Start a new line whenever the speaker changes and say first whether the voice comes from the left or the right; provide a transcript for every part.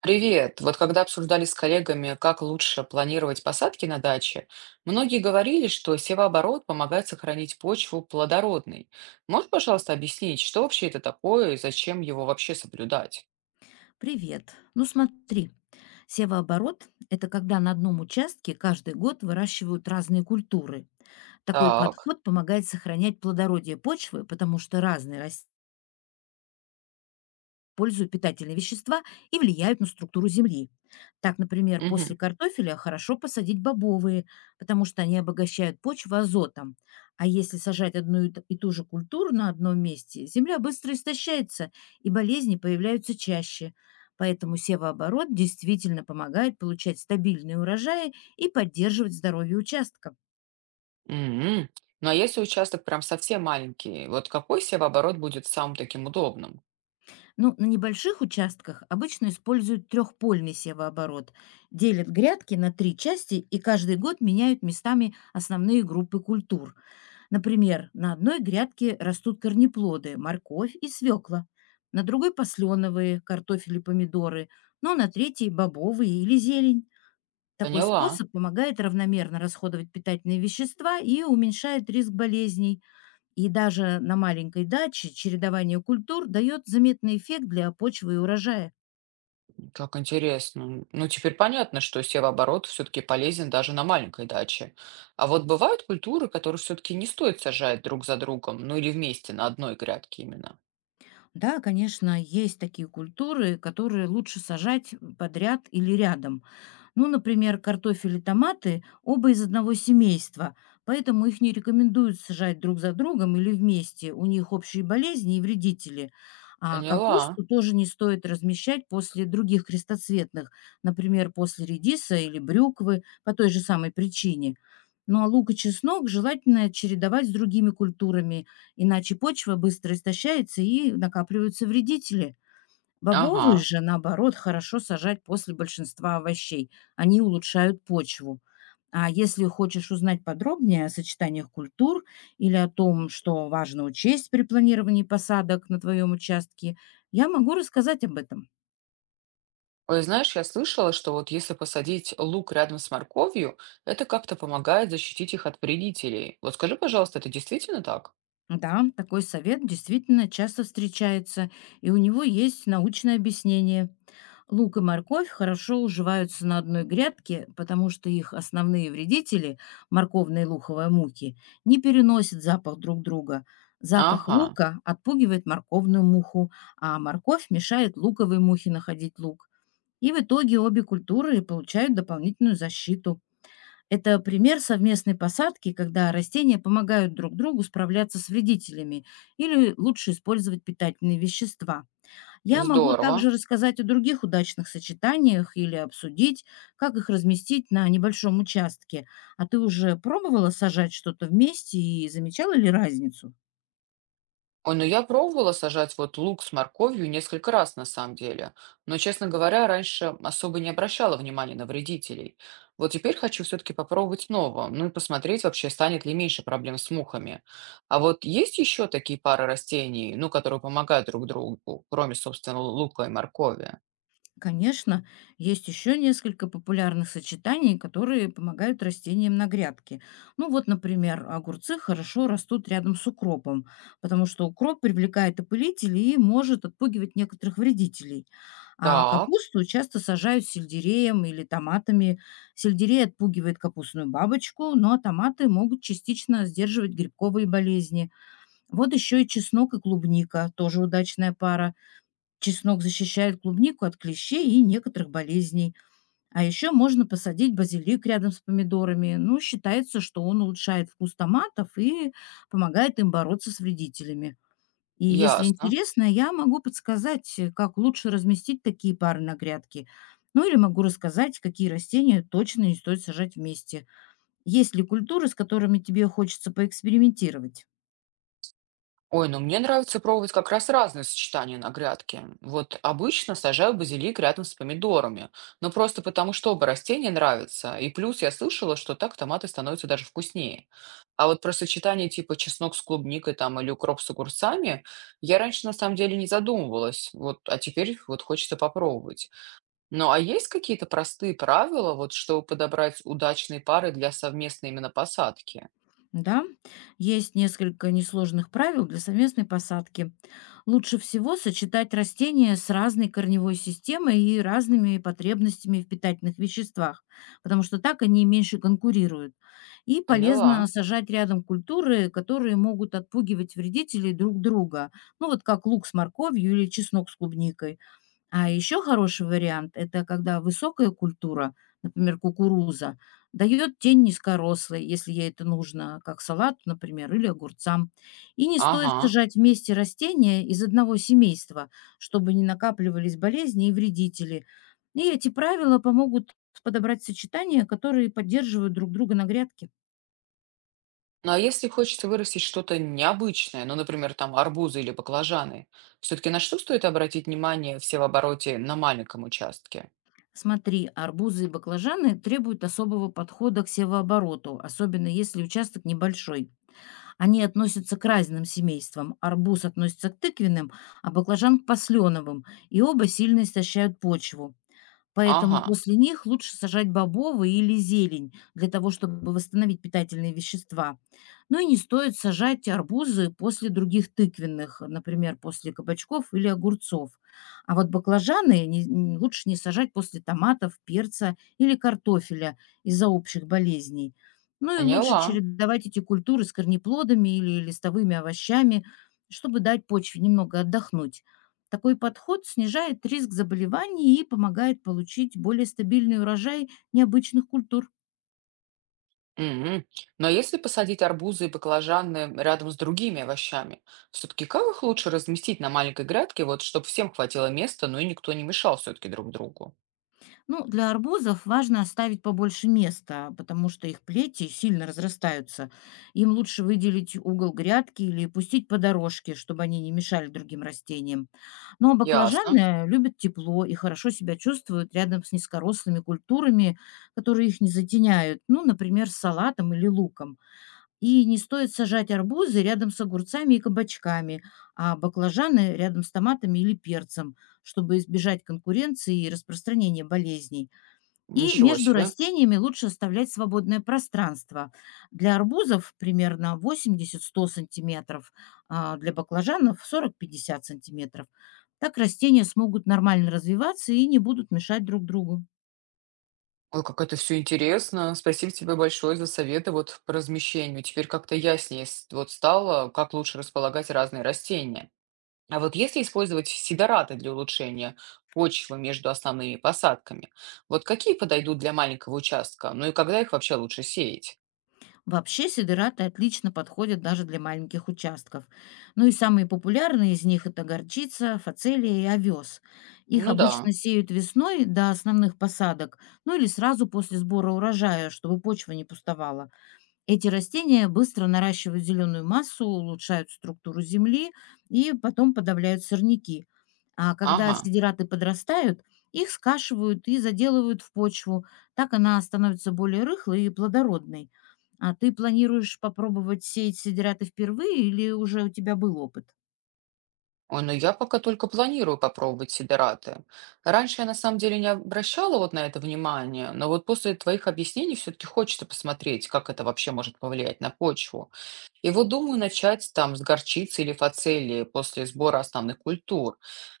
right: Привет! Вот когда обсуждали с коллегами, как лучше планировать посадки на даче, многие говорили, что севооборот помогает сохранить почву плодородной. Можешь, пожалуйста, объяснить, что вообще это такое и зачем его вообще соблюдать?
left: Привет. Ну смотри, севооборот– это когда на одном участке каждый год выращивают разные культуры. Такой
right: Так.
left: подход помогает сохранять плодородие почвы, потому что разные растения пользуют питательные вещества и влияют на структуру земли. Так, например,
right: Мгм.
left: после картофеля хорошо посадить бобовые, потому что они обогащают почву азотом. А если сажать одну и ту же культуру на одном месте, земля быстро истощается, и болезни появляются чаще. Поэтому севооборот действительно помогает получать стабильные урожаи и поддерживать здоровье участка.
right: М. Ну а если участок прям совсем маленький, вот какой севооборот будет самым таким удобным?
left: Ну, на небольших участках обычно используют трехпольный севооборот. Делят грядки на три части и каждый год меняют местами основные группы культур. Например, на одной грядке растут корнеплоды– морковь и свекла, на другой– посленовые, картофель и помидоры, но на третьей– бобовые или зелень. Такой
right: Поняла.
left: способ помогает равномерно расходовать питательные вещества и уменьшает риск болезней. И даже на маленькой даче чередование культур дает заметный эффект для почвы и урожая.
right: Как интересно. Ну, теперь понятно, что севооборот все-таки полезен даже на маленькой даче. А вот бывают культуры, которые все-таки не стоит сажать друг за другом, ну или вместе на одной грядке именно.
left: Да, конечно, есть такие культуры, которые лучше сажать подряд или рядом. Ну, например, картофель и томаты оба из одного семейства, поэтому их не рекомендуют сажать друг за другом или вместе. У них общие болезни и вредители. А
right: Поняла.
left: капусту тоже не стоит размещать после других крестоцветных, например, после редиса или брюквы, по той же самой причине. Ну а лук и чеснок желательно чередовать с другими культурами, иначе почва быстро истощается и накапливаются вредители. Бобовые
right: Ага.
left: же, наоборот, хорошо сажать после большинства овощей. Они улучшают почву. А если хочешь узнать подробнее о сочетаниях культур или о том, что важно учесть при планировании посадок на твоем участке, я могу рассказать об этом.
right: Ой, знаешь, я слышала, что вот если посадить лук рядом с морковью, это как-то помогает защитить их от вредителей. Вот скажи, пожалуйста, это действительно так?
left: Да, такой совет действительно часто встречается, и у него есть научное объяснение. Лук и морковь хорошо уживаются на одной грядке, потому что их основные вредители, морковные и луховые мухи, не переносят запах друг друга. Запах
right: Ага,
left: лука отпугивает морковную муху, а морковь мешает луковой мухе находить лук. И в итоге обе культуры получают дополнительную защиту. Это пример совместной посадки, когда растения помогают друг другу справляться с вредителями или лучше использовать питательные вещества. Я могу
right: здорово.
left: также рассказать о других удачных сочетаниях или обсудить, как их разместить на небольшом участке. А ты уже пробовала сажать что-то вместе и замечала ли разницу?
right: Ой, ну я пробовала сажать вот лук с морковью несколько раз на самом деле, но, честно говоря, раньше особо не обращала внимания на вредителей. Вот теперь хочу все-таки попробовать снова, ну и посмотреть вообще, станет ли меньше проблем с мухами. А вот есть еще такие пары растений, ну, которые помогают друг другу, кроме, собственно, лука и моркови?
left: Конечно, есть еще несколько популярных сочетаний, которые помогают растениям на грядке. Ну вот, например, огурцы хорошо растут рядом с укропом, потому что укроп привлекает опылителей и может отпугивать некоторых вредителей. А
right: Так,
left: капусту часто сажают сельдереем или томатами. Сельдерей отпугивает капустную бабочку, но томаты могут частично сдерживать грибковые болезни. Вот еще и чеснок и клубника, тоже удачная пара. Чеснок защищает клубнику от клещей и некоторых болезней. А еще можно посадить базилик рядом с помидорами. Ну, считается, что он улучшает вкус томатов и помогает им бороться с вредителями. И если
right: ясно.
left: интересно, я могу подсказать, как лучше разместить такие пары на грядке. Ну или могу рассказать, какие растения точно не стоит сажать вместе. Есть ли культуры, с которыми тебе хочется поэкспериментировать?
right: Ой, ну мне нравится пробовать как раз разные сочетания на грядке. Вот обычно сажаю базилик рядом с помидорами, но просто потому, что оба растения нравятся, и плюс я слышала, что так томаты становятся даже вкуснее. А вот про сочетание типа чеснок с клубникой там или укроп с огурцами я раньше на самом деле не задумывалась, вот, а теперь вот хочется попробовать. Ну а есть какие-то простые правила, вот, чтобы подобрать удачные пары для совместной именно посадки?
left: Да, есть несколько несложных правил для совместной посадки. Лучше всего сочетать растения с разной корневой системой и разными потребностями в питательных веществах, потому что так они меньше конкурируют. И
right: Поняла.
left: полезно сажать рядом культуры, которые могут отпугивать вредителей друг друга, ну вот как лук с морковью или чеснок с клубникой. А еще хороший вариант- это когда высокая культура, например, кукуруза, дает тень низкорослой, если ей это нужно, как салату, например, или огурцам. И не стоит
right: Ага.
left: сажать вместе растения из одного семейства, чтобы не накапливались болезни и вредители. И эти правила помогут подобрать сочетания, которые поддерживают друг друга на грядке.
right: Ну, а если хочется вырастить что-то необычное, ну, например, там арбузы или баклажаны, все-таки на что стоит обратить внимание все в обороте на маленьком участке?
left: Смотри, арбузы и баклажаны требуют особого подхода к севообороту, особенно если участок небольшой. Они относятся к разным семействам. Арбуз относится к тыквенным, а баклажан к посленовым. И оба сильно истощают почву. Поэтому
right: Ага,
left: после них лучше сажать бобовые или зелень для того, чтобы восстановить питательные вещества. Ну и не стоит сажать арбузы после других тыквенных, например, после кабачков или огурцов. А вот баклажаны лучше не сажать после томатов, перца или картофеля из-за общих болезней. Ну и лучше
right: поняла.
left: чередовать эти культуры с корнеплодами или листовыми овощами, чтобы дать почве немного отдохнуть. Такой подход снижает риск заболеваний и помогает получить более стабильный урожай необычных культур.
right: Мгм. Но если посадить арбузы и баклажаны рядом с другими овощами, все-таки как их лучше разместить на маленькой грядке, вот чтобы всем хватило места, ну и никто не мешал все-таки друг другу?
left: Ну, для арбузов важно оставить побольше места, потому что их плети сильно разрастаются. Им лучше выделить угол грядки или пустить по дорожке, чтобы они не мешали другим растениям. Но
right: Ясно.
left: баклажаны любят тепло и хорошо себя чувствуют рядом с низкорослыми культурами, которые их не затеняют, ну, например, с салатом или луком. И не стоит сажать арбузы рядом с огурцами и кабачками, а баклажаны рядом с томатами или перцем, чтобы избежать конкуренции и распространения болезней. И
right: Ничего
left: между
right: себе.
left: растениями лучше оставлять свободное пространство. Для арбузов примерно 80-100 сантиметров, а для баклажанов 40-50 сантиметров. Так растения смогут нормально развиваться и не будут мешать друг другу.
right: Ой, как это все интересно. Спасибо тебе большое за советы вот по размещению. Теперь как-то яснее с- вот стало, как лучше располагать разные растения. А вот если использовать сидораты для улучшения почвы между основными посадками, вот какие подойдут для маленького участка? Ну и когда их вообще лучше сеять?
left: Вообще сидераты отлично подходят даже для маленьких участков. Ну и самые популярные из них– это горчица, фацелия и овес. Их
right: Ну да,
left: обычно сеют весной до основных посадок, ну или сразу после сбора урожая, чтобы почва не пустовала. Эти растения быстро наращивают зеленую массу, улучшают структуру земли и потом подавляют сорняки. А когда
right: ага.
left: сидираты подрастают, их скашивают и заделывают в почву. Так она становится более рыхлой и плодородной. А ты планируешь попробовать сеять сидираты впервые или уже у тебя был опыт?
right: Ой, ну я пока только планирую попробовать сидораты. Раньше я на самом деле не обращала вот на это внимание, но вот после твоих объяснений все-таки хочется посмотреть, как это вообще может повлиять на почву. И вот думаю начать там с горчицы или фацелии после сбора основных культур.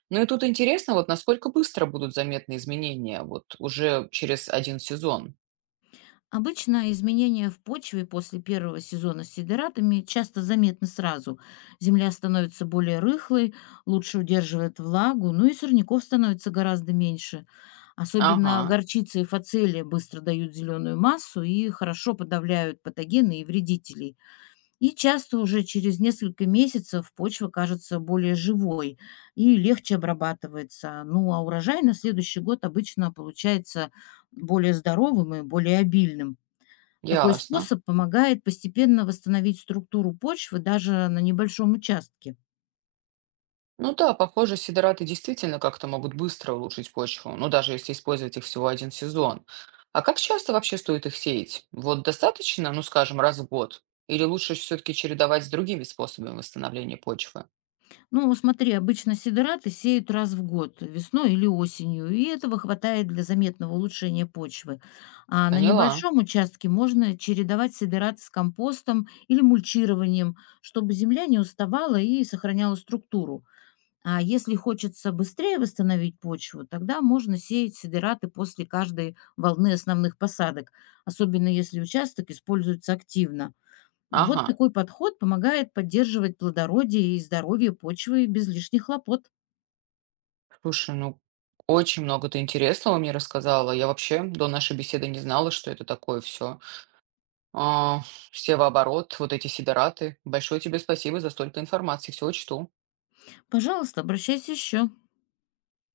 right: Ну и тут интересно, вот насколько быстро будут заметны изменения, вот уже через один сезон.
left: Обычно изменения в почве после первого сезона с сидератами часто заметны сразу. Земля становится более рыхлой, лучше удерживает влагу, ну и сорняков становится гораздо меньше.
right: Ага,
left: Особенно горчица и фацелия быстро дают зеленую массу и хорошо подавляют патогены и вредителей. И часто уже через несколько месяцев почва кажется более живой и легче обрабатывается. Ну а урожай на следующий год обычно получается более здоровым и более обильным. Такой
right: ясно.
left: способ помогает постепенно восстановить структуру почвы даже на небольшом участке.
right: Ну да, похоже, сидораты действительно как-то могут быстро улучшить почву, ну даже если использовать их всего один сезон. А как часто вообще стоит их сеять? Вот достаточно, ну скажем, раз в год? Или лучше все-таки чередовать с другими способами восстановления почвы?
left: Ну, смотри, обычно сидораты сеют раз в год, весной или осенью, и этого хватает для заметного улучшения почвы. А на
right: Поняла.
left: небольшом участке можно чередовать сидораты с компостом или мульчированием, чтобы земля не уставала и сохраняла структуру. А если хочется быстрее восстановить почву, тогда можно сеять сидераты после каждой волны основных посадок, особенно если участок используется активно. Вот
right: Ага.
left: такой подход помогает поддерживать плодородие и здоровье почвы без лишних хлопот.
right: Слушай, ну, очень много ты интересного мне рассказала. Я вообще до нашей беседы не знала, что это такое все. Севооборот, вот эти сидораты. Большое тебе спасибо за столько информации. Все учту.
left: Пожалуйста, обращайся еще.